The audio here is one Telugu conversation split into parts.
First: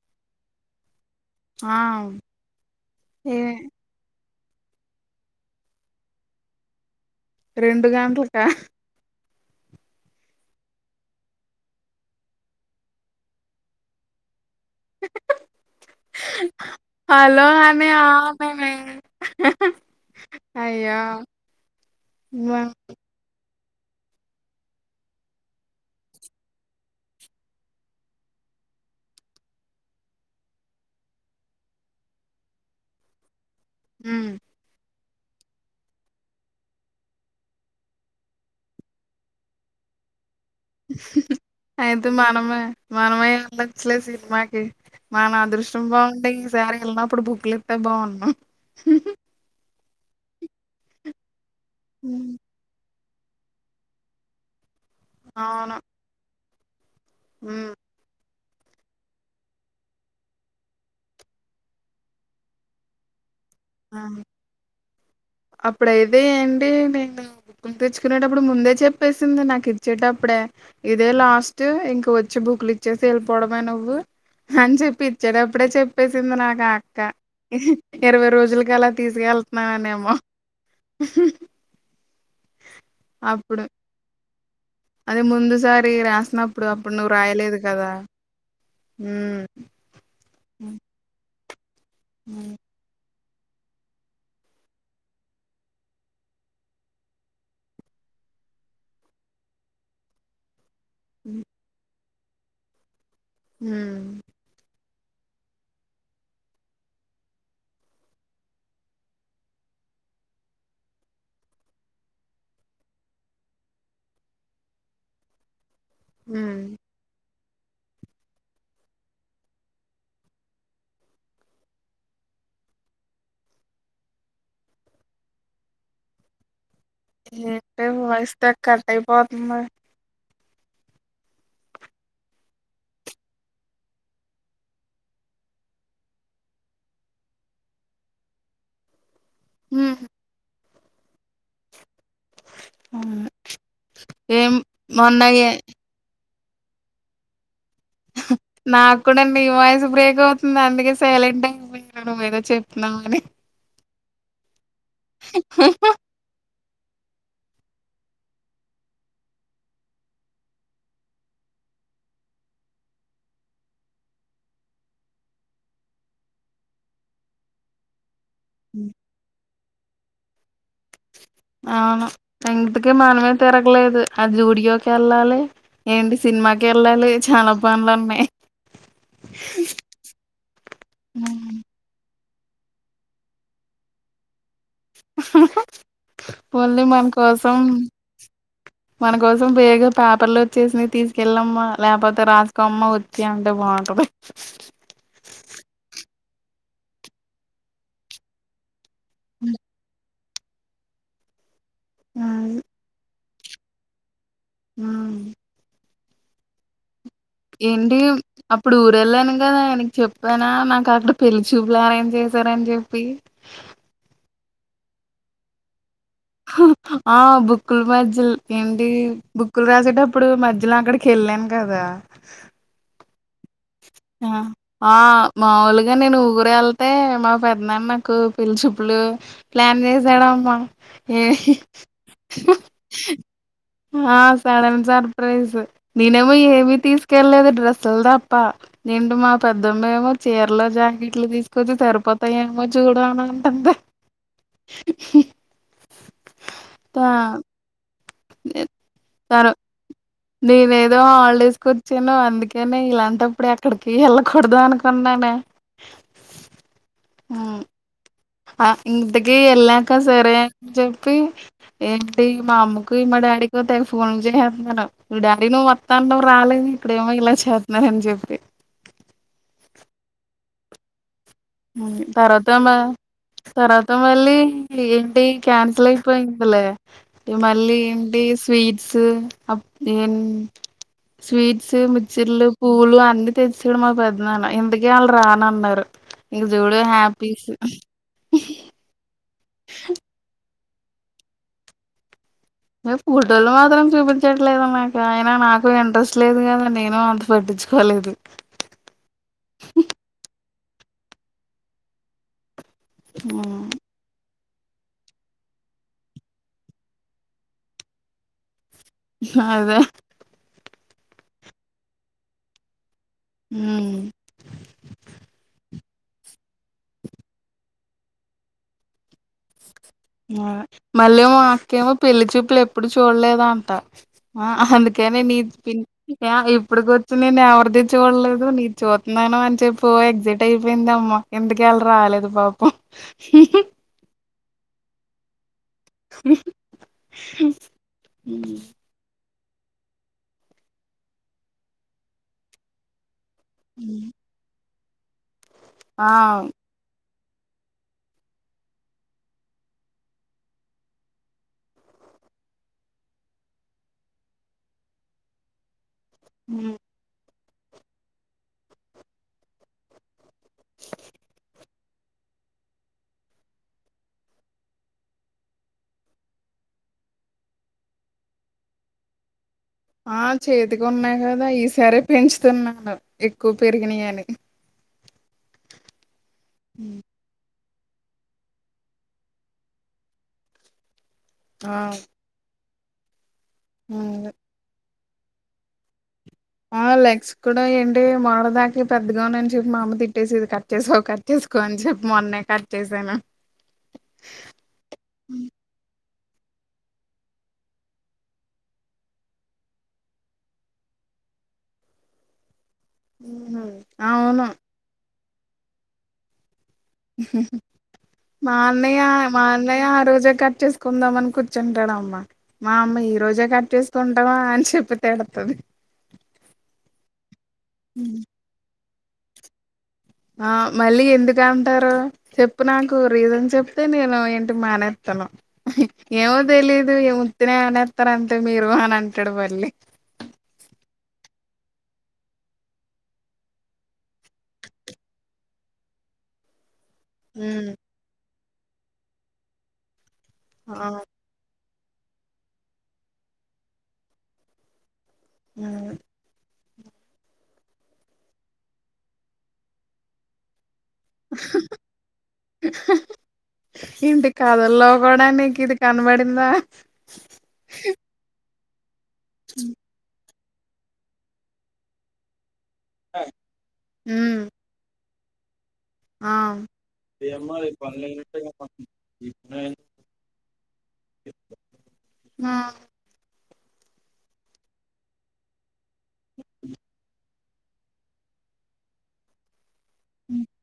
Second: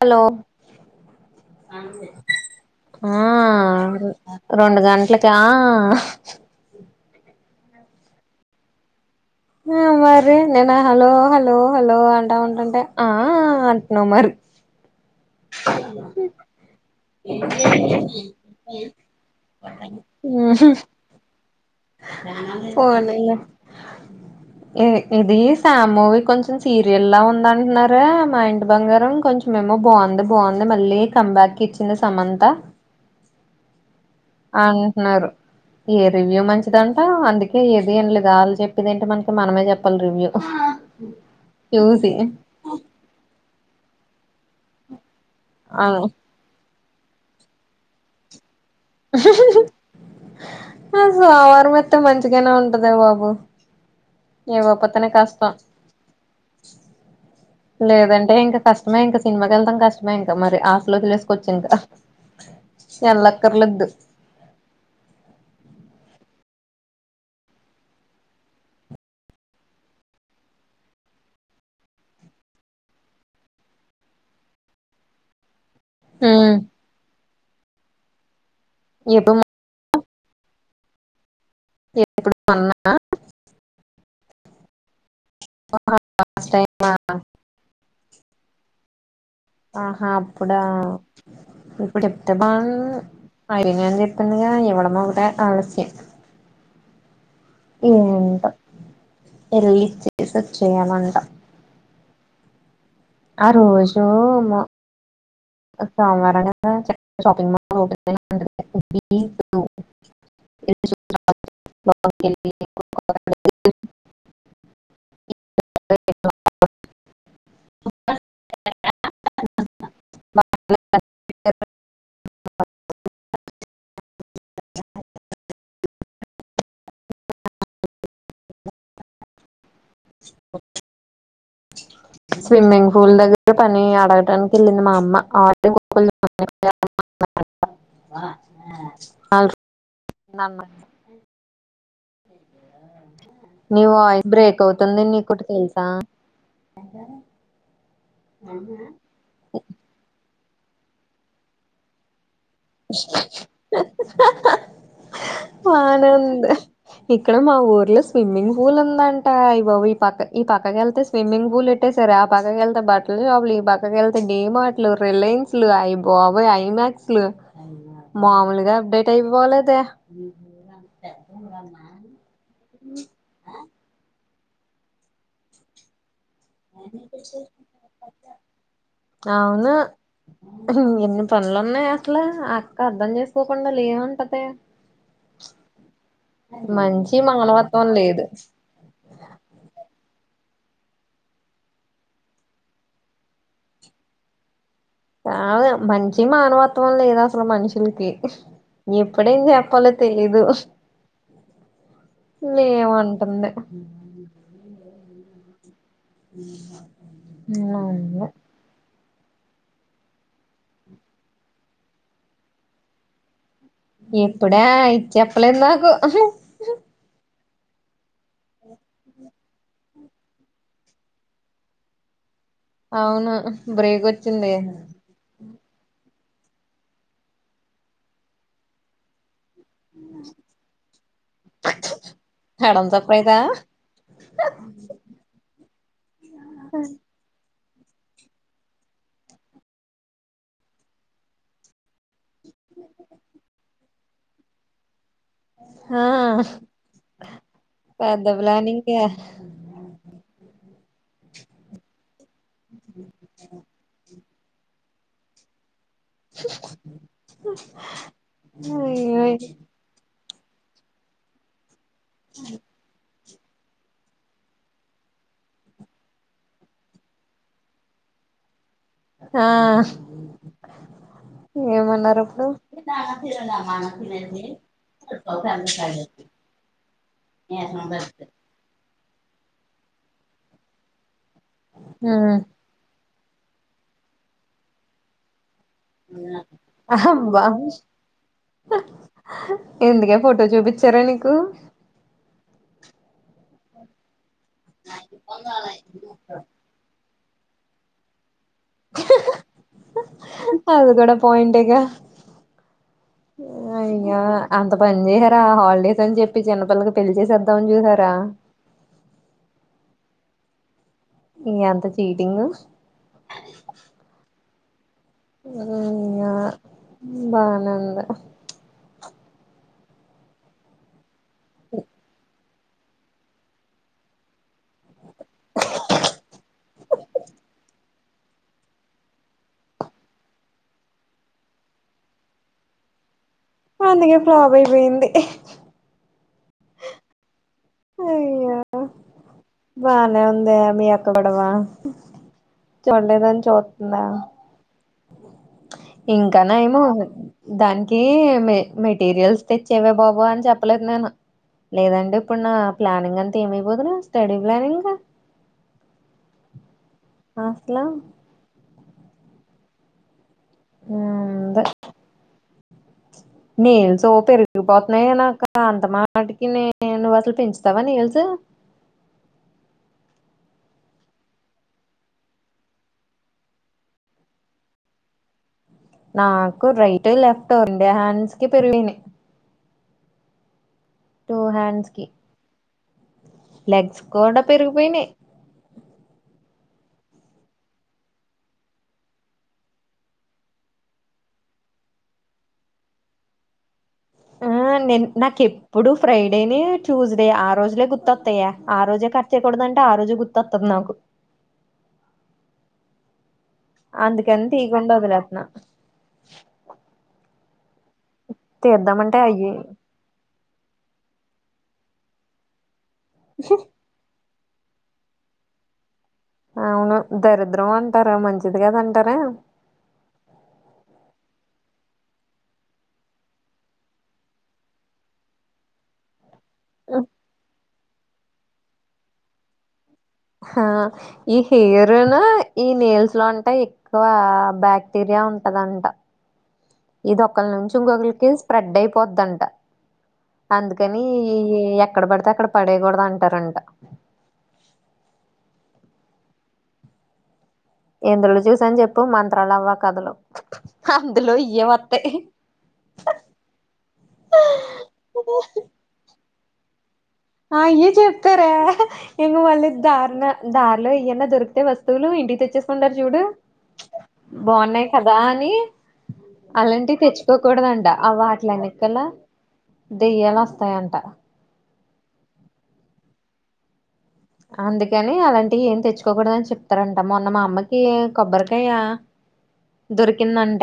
హలో ఆ ఆ ఏ రెండు గంటలకా ఆ రెండు గంట్లకా ఆ మరి నేను హలో హలో హలో అంటా ఉంటుంటే ఆా అంటున్నావు మరి హ హలో అనే అపామె పోనీలె ఇది సామ్ మువీ కొంచెం సీరియల్లా ఉందంటున్నర మా ఇంటి బంగారం కొంచెం మేము బాగుంది బాగుంది మళ్ళీ కంబ్యాక్ ఇచ్చింది సమంత మ్ అంటున్నారు ఈ రివ్యూ మంచ్ చిదంట అందుకే ఏది ఇన్ లేదు ఆళ్ళు చెప్పిది ఏంటి మనకి మనమే చెప్పాలి రివ్యూ అయితే చూసి మనమే మనమే ఏళ్ళోచ్చు లే సినిమాకి మన అదృష్టం అవును బాగుంటే ఇంగ బెర్గేళ్ళినప్పుడు బుక్కులు ఇస్తే బాగుండును సోమవారం వత్తే మంచిగానే ఉంటదే బాబు ఇవ్వపోతే కష్టం మ్ లేదంటే ఇంక కష్టమే ఇంక సినిమాకేళ్ళడం కష్టమే ఇంకా మరి ఆశలోసుకోవచ్చు ఇంక ఎల్లక్కర్లేద్దు ఆ అప్పుడయితే ఎంటి నిన్ను తెచ్చుకునేటప్పుడు ముందే చెప్పేసింది నాకు ఇచ్చేటప్పుడే ఇదే లాస్ట్ ఇంక వచ్చి బుక్లు ఇచ్చేసి వెళ్ళిపోవడమే నువ్వు అని చెప్పి ఇచ్చేటప్పుడే చెప్పేసింది ఉమ్ నాకు ఆ అక్క ఇరవై రోజులకి అలా ఎప్పుడు తీసుకెళ్ నాననేమొ ఏ ఇప్పుడు మన్నా ప్పుడు అదే ముందు సారి లాస్ట్ రాసినప్పుడు టైమ్ అప్పుడు నువ్వు రాయలేదు కదా మ్ ఆహా అప్పుడా ఇప్పుడు ఇప్తే బాగుండును అడిగినా అని చెప్పింగ ఇవ్వడం ఒకటే ఆలస్యం ఏంటో ఏళ్ళి ఇచ్చేసి వచ్చేయమంట ఆ రోజు హ్మ్ మ రేపు సోమవారంగా చెప్ షపింగ్ మాల్ ఓపెన్ చేసి ఉంటది [inaudible] స మ్ ఏంటే తెగ కట్టయి పోతుంది ఓ స్విమ్మింగ్ పూల్ దగ్గర పని అడగటానికి వెళ్ళింది మా అమ్మ ఆ [unintelligible] ఆల్ మ్ నన్నే అవును నీ వాయిస్ ఏం బ్రేక్ అవుతుంది మొన్న నీకోటి ఏ తెలుసా నాకు కూడా ని వాయిస్ బ్రేక్ అవుతుంది అందుకే సైలెంట్ అయిపోయిన నువ్ ఏదో చెప్ ఆనంద్ ఇక్కడ మా ఊర్లో స్విమ్మింగ్ పూల్ ఉందంట అయ్య బాబోయ్ ఈ పక్ ఈ పక్కకేళ్తే స్విమ్మింగ్ పూల్ ఉంట్టే సరే ఆ పక్కకేళ్తే బట్టల షాపులు ఈ పక్కకేళ్తే డి మాట్లు రిలయన్స్ ట్లు అయి బాబోయ్ ఐ మక్స్లు మామూలుగా హ్మ్. అప్డేట్ అయిపోలేదే అవును ఇందుకే మనమే తిరగలేదు అది గుడియోకి వెళ్ళాలి ఏంటి సినిమాకి ఎళ్ళాలి చాల పనులు ఉన్నాయి అవును ఎన్ని హ్మ్. పనులున్నాయ అట్ల అక్క అర్ధం చేసుకోకుండ లేవంటది వాళ్లు మన మంచి కోసం మానవత్వం లేదు మనకోసం వేగ పేపర్లు వచ్చేసింది తీసుకెళ్ళలమ్మా లేకపోతే రాసుకోమ్మా వచ్చి అంటే బాగుంటది కా మంచి మానవత్వం లేదు అసలు మనుషులకి ఎప్పుడేం హ్మ్. చెప్పాలి తెలీదు అది. లేవంటుంది ఆ ఎంటి అప్పుడు ఊరు వెళ్ళాను కదా ఆయనకి చెప్పానా నాకు అక్కడ పెళ్లి చూపులు అరేంజ్ చేశారని చెప్పి ఎప్పుడే ఇది చెప్పలేదు నాకు ఆ బుక్కులు మధ్యలు ఏంటి బుక్కులు రాసేటప్పుడు మధ్యలో అక్కడ [unintelligible] కెళ్ళాను కదా అవును బ్రేక్ ఆ వచ్చింది ఆ మాములుగా నేను ఊరు వెళ్తే మా పెద్దనాన్న నాకు పిల్లిచూప్పులు ప్లాన్ చేసాడు అమ్మా ఏ సడన్ సర్ప్రైజా ఆ సడన్ సర్ప్రైజ్ నేనేమో ఏమి తీసుకెళ్లేదు డ్రెస్సుల [unintelligible] మా పెద్దమ్మ ఏమో చీర్ లో జాకెట్లు తీసుకొచ్చి తరిపో [unintelligible] చూడు అని [unintelligible] ఆ త పెద్ద ప్లానింగే నేను ఏదో హాలిడేస్ కు వచ్చాను అందుకనే ఇలాంటప్పుడు ఎక్కడికి వెళ్ళకూడదు అనుకున్నానే ఉమ్, ఆ అయ్యో ఇంటికి వెళ్ళాక సరే అని చెప్పి ఏంటి మా [unintelligible] మా డాడీకి తెగ ఫోన్ [unintelligible] ఈ డాడీ నువ్వు మత్తాంటం రాలేదు ఇక్కడేమో ఇలా చేస్తున్నారని చెప్పి ఆ ఏమన్నారు అప్పుడు తర్వాత మ తర్వాత మళ్ళీ ఏంటి క్యానాసిల్ అయిపోయిందిలే ఈ మళ్ళీ ఏంటి స్వీ [unintelligible] స్వీట్స్ మిచ్చర్లు పూలు అన్ని తెచ్చఆడు [unintelligible] మా పెద్దన్న ఇందుకే వాళ్ళు రానన్నారు ఇంక చూడు అహ హ్యాపీస్ ఎందుకే ఫోటో చూపించారే నీకు ఫోటోలు మాత్రం [unintelligible] చ్చట్లేదు నాకు అయినా నాకు ఇంట్రెస్ట్ లేదు కదా నేను అంత పట్టించుకోలేదు అది కూడ [unintelligible] హ్మ్. అయ్యో అంత పని చేసార హాలిడేస్ అని చెప్పి చిన్నపల్లకి పెళ్లి చేద్దామని చూసారా [unintelligible] ఎంత చీటింగు అవును ఆ ఇంగ బానే ఉంది మల్లేమో మా అక్కేమో పెళ్ళి చూప్పులు ఎప్పుడు చూడలేదు అంట ఆ అందుకేనే నీ పిన్ ఆ ఇప్పడి వరకు నేను ఎవరిది చూడలేదు నీది చూత్తున్నాను అని చెప్ప ఓ ఎక్సైట్ అయిపోయింది అమ్మా ఎందుకే ఆళ్ళు రాలేదు పాపం అందుకే ఫ్లాప్ అయిపోయింది మ్ అయ్యో బానే ఉందే మీ అక్క కూడా బా చూడలేదని చూస్తుందా ఆ ఇంకా నయము దానికి మె మెటీరియల్స్ తెచ్చేవే బాబు అని చెప్పలేదు నేను లేదండి ఇప్పుడు నా ప్లానింగ్ అంతా ఏమైపోదును స్టడీ ప్లానింగ్ మ్మ్ మాస్ల మ్మ్ అంతే నేల్స్ పెరిగిపోతున్నయే నాకు అంత మాటికి నే నువ్వు అసలు పెంచుతావా నేల్స్ ఆ చేతికి ఉన్నాయి కదా ఈ సారి పెంచుతున్నాను ఎక్కువ పెరిగినయి అని నాకు రైట్ లెఫ్ట్ ఇండే హ్యాండ్స్ కి పెరిగినాయి టూ ఆ హ్యాండ్స్కి లెగ్స్ అవును. కూడా పెరిగిపోయినాయి ఆ లెగ్స్ కూడ ఏంటి మొర దాకి పెద్దగా ఉన్నాయని చెప్పి మా అమ్మ తిట్టేసిది కట్ చేసుకో కట్ చేసుకో అని చెప్పి మొన్నే కట్ చేశాను ఆ నే నాకి ఇప్పుడు ఫ్రైడేనే ట్యూస్డే ఆ రోజులే గుత్తోత్తయ ఆ రోజే కట్ చేయకూడదు అంటే ఆ రోజె గుర్తొత్తది నాకు మ్మ్ హు అందుకని తీకుండా వదిలేతన్న మా అన్నయ్య తీద్దామంటే మా అయ్యి అన్నయ ఆ రోజా కట్చెస్ కుందాం అని కూర్చుంటాడు అమ్మ మా అమ్మ ఈ రోజే కట్ చెస్ తుంటావా అన్ చెప్పి తిడతది అవును దరిద్రం అంటారా మంచిది కదంటారా ఆ మళ్ళీ ఎందుకు అంటారు చెప్పు నాకు రీజన్ చెప్తే నేను ఏంటి మానేస్తాను ఏమ తెలీదు ఇగ ఉత్తినే అనేస్తారు అంతే మీరు అని అంటాడు మళ్ళీ హ ఈ హెయిర్నా ఈ నేల్స్ లో అంటే ఎక్కువ బాక్టీరియా ఉంటదంట ఇది ఒకళ ఉమ్ నుంచి ఇంకొకరికి స్ప్రెడ్ అయిపోద్ంట ఆ అందుకని ఈయి ఎక్కడ పడితే అక్కడ పడేయకూడదు అంటారంట మ్మ్ ఎందులో చూసాను చెప్పు మంత్రాలు అవ్వ కథలు అందులో ఏం వత్తయ్ ఏంటి కథల్లో కూడా నీకు ఇది కనబడిందా ఆ అయ్యే చెప్పారే ఇది మళ్ళీ దారుణ దారిలో ఇయ్యన్న దొరికితే వస్తువులు ఇంటికి తెచ్చేసుకుంటారు చూడు ఉమ్ బాగున్నాయి కదా అని ఆ అలాంటివి అమ్మాది తెచ్చుకోకూడదంట పనులు ఆ అయ్యినట్టే వాటిలెనకల దెయ్యాలు వస్తాయంట నా అందుకని అలాంటివి ఏం తెచ్చుకోకూడదని చెప్తారంట మొన్న మా అమ్మకి కి కొబ్బరికాయ దొరికిందట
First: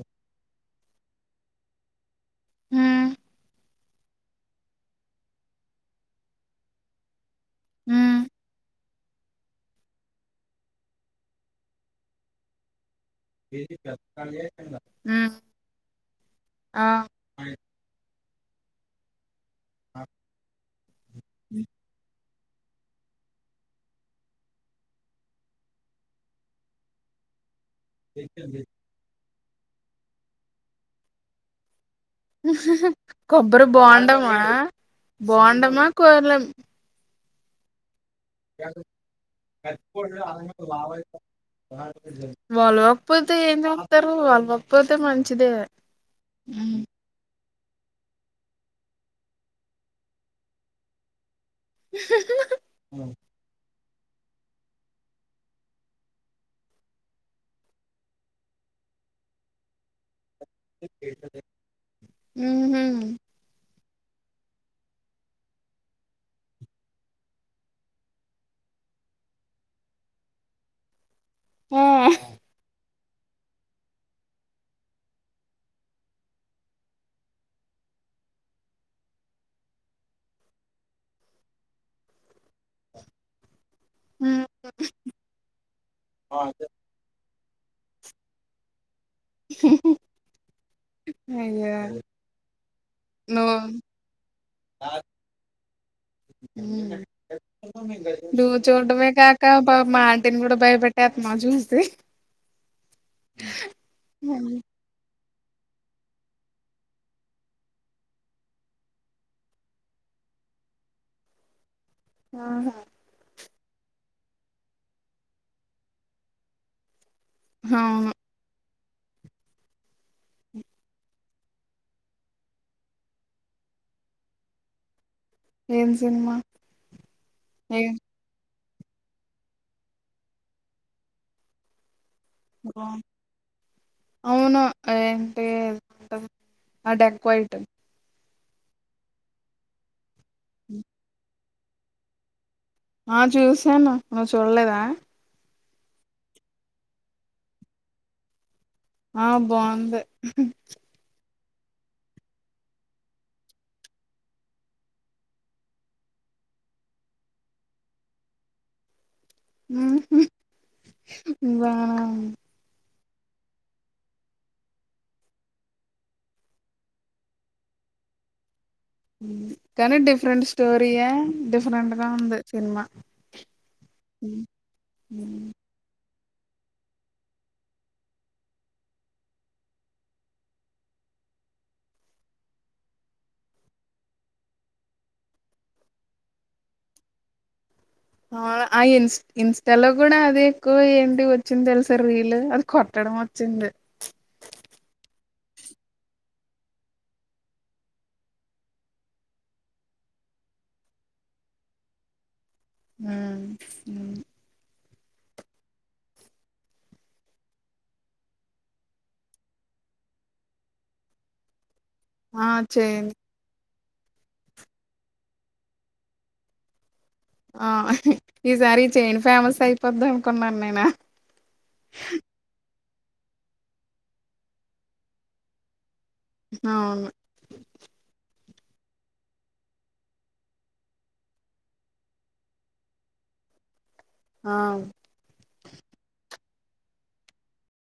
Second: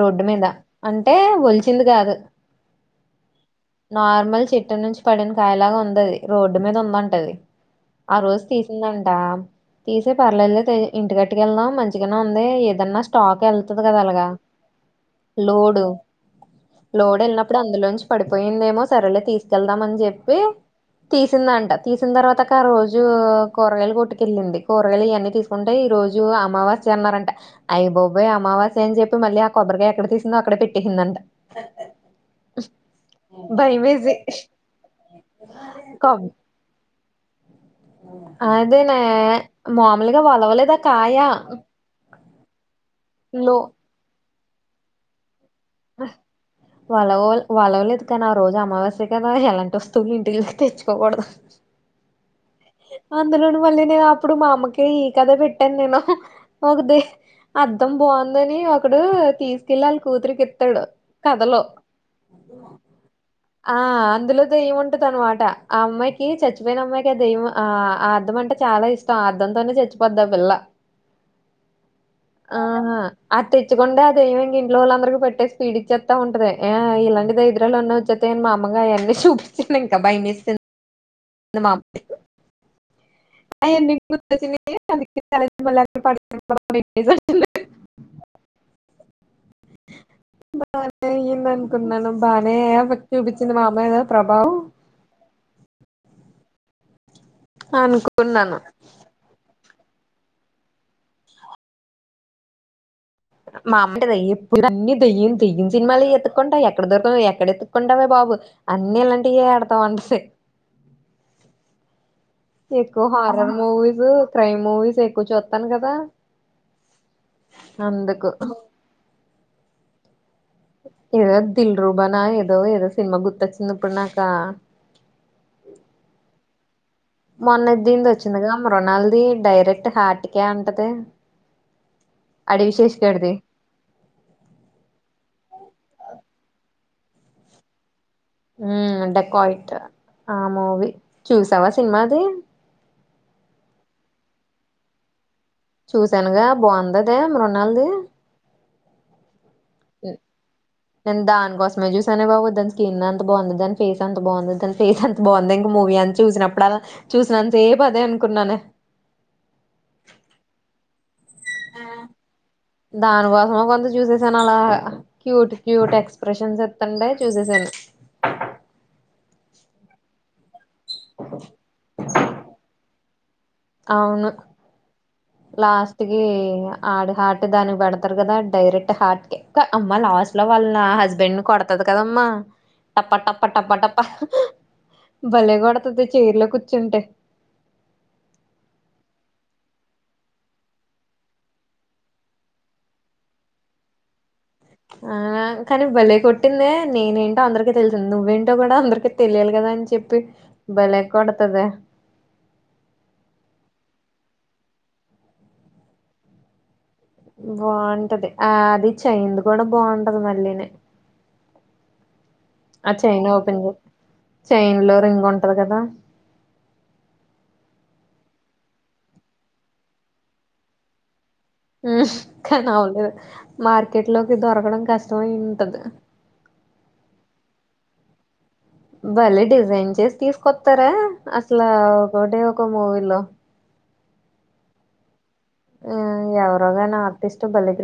రోడ్డు మీద అంటే వలిచింది కాదు ఉ నార్మల్ చెట్టు నుంచి పడిన కాయలాగా ఉందది రోడ్డు మీద ఉందంటది ఉమ్ ఆ రోజు తీసిందంట తీసే పర్లేదులేతే ఇంటి ఎట్టుకెళ్దాం మంచిగనే ఉంది ఏదన్నా స్టాక్ ఎల్తది కదా అలగా ఉమ్ లోడు ఆ లోడ్ ఎల్న్ ఇప్పుడు అందులోంచి పడిపోయిందేమో సరేలే తీస్ వెళ్దామని చెప్పి తీసిందంట తీసిన తర్వాత ఆ రోజు కూరగాయలు కొట్టుకెళ్ళింది కూరగాయలు ఇవన్నీ తీసుకుంటే ఈ రోజు అమావాస్య అన్నారంట అయి బోబోయ్ అమావాస్య అని జెప్పి మళ్ళీ ఆ కొబ్బరికాయ ఎక్కడ తీసిందో అక్కడ పెట్టేసిందంట కొబ్బరి భయమేసి బొండమా బొండమా కొబ్ కోర్లం అదేనే మాములుగా వలవలేదా కాయ ఆ వలువోకపోతే ఏం లో చెత్తారు వళ్ళవోకపోతే మంచిదే ఆ ఉమ్ వలవోల్ వలవలేదు కదా ఆ రోజు అమావాస్య కదా ఎలాంటి వస్తువులు ఇంటికి తెచ్చుకోకూడదు ఇ అందులోను వాళ్ళు వినే అప్పుడు మా అమ్మకి ఈ కథ పెట్టాను నేను ఒకది అద్దం బాగుందని ఒకడు తీసుకెళ్ళాలి కూతురికి ఎత్తడు కథలో ఉహు ఆ అందులో దయ్యముంటదనమాట ఆ అమ్మాయికి చచ్చిపోయిన అమ్మాయికి ఆ దెయ్యం ఆ అద్దం అంటే చాలా ఇష్టం అద్దంతోనే చచ్చిపోద్దా ఆ పిల్ల ఆ ఆహా అది తెచ్చకుండె అదేమి ఇంగ ఇంట్లో వాళ్ళందరికీ పెట్టేసి పిడిచేత్తా ఉంటది ఇలాంటి దరిద్రాలు ఉన్న వచ్చే తిన్న అమ్మగాయెన్ని చూపించలేం కదా భయమేస్తు మా ఓ ఆయన్ని ను నీ మళ్ళా [inaudible] బానే అయ్యింది అయ్యో అనుకున్నాను బానే ఎఫెక్ట్ నువ్వు చూపించింది మా అమ్మాయి మీద ప్రభావం హ్మ్ నువ్వు అనుకున్నాను చూడ్డమే కా కా ఈ పాప మా ఆంటీని కూడా బయటపెట్టెత్త మా జూసి మా అమ్మంటది ఎప్పుడూ అన్నీ దెయ్యం దయ్యం సినిమాలు ఎతుకుంటావు ఎక్కడ దొరకవు ఎక్కడ ఎత్తుకుంటావే బాబు అన్ని అలాంటివి ఎడతావ్ అంటది ఆహా. ఎక్కువ హర్రర్ మూవీస్ క్రైమ్ మూవీస్ ఎక్కువ చూత్తాను కదా అవును అందుకు ఏదో దిల్ రూబానా ఏదో ఏదో సినిమా గుర్తొచ్చింది ఇప్పుడు నాక ఏం సినిమా మొన్న ఏ దీంది వచ్చింది గా మృనాల్ది డైరెక్ట్ హార్ట్కే అంటది అడవి శేష్ బాం గాడిది అవును ఏంటి ఆ డెకాయిట్ హ్మ్మ్ డెకాయిట్ ఆ మూవీ చూసావా సినిమా అది ఆ చూసాను నువ్వు చూడలేదా చూశానుగా బాగుందది మృణాళ్ది ఆ బాగుంది నేను దాన్ కోస్మే చూసనే బాబు దాని స్కిన్ ఎంత బాగుంది దాని ఫేస్ ఎంత బాగుంది దాని ఫేస్ అంత బాగుంది ఇంక మూవీ అంత చూసినప్పుడు అలా చూసినంత సేపు అదే అనుకున్నానే బా దానికోసమే కొంత చూసేసాను అలా క్యూట్ క్యూట్ ఎక్స్ప్రెషన్స్ ఇత్తుంటే చుసేసాను కానీ డిఫరెంట్ స్టోరీయే డిఫరెంట్ గా ఉంది సినిమా అవును ఉమ్. లాస్ట్ టికి ఆడు హార్ట్ దానికి పెడతారు కదా డైరెక్ట్ హార్ట్ కి క్క అమ్మ లాస్ట్ లాస్ట్లో వాళ్ళు నా హస్బెండ్ ని కొడతది కదమ్మా టప్ప టప్ప టప్ప టప్ప భలేె కొడతది చైర్లో కూర్చుంటే అవు ఆ ఇస్ ఇన్స్టాలో కూడా అదే ఎక్కువ ఏంటి వచ్చింది తెలుసా రీల్ కొట్టడం వచ్చింది ఆ కానీ భలే కొట్టింది నేనేంటో అందరికి తెలిసింది నువ్వేంటో కూడా అందరికి తెలియాలి కదా అని చెప్పి బలే కొడతది ఊ బాగుంటది ఆది చైన్ది కూడా బాగుంటది మళ్ళీని ఆ చైన్ ఓపెన్ చైన్ లో రింగ్ ఉంటది కదా ఆ ఈసారి చేన్ ఫేమస్ అయిపోదనుకున్నాను నేను కాని అవలేదు మార్కెట్ లోకి దొరకడం కష్టమై ఉంటది అవును బలే డిజైన్ చేసి తీసుకొత్తారే అసలా ఒకకటి ఒక మూవీలో ఆ ఆ ఎవరో గని ఆర్టిస్టు బలే ప్రి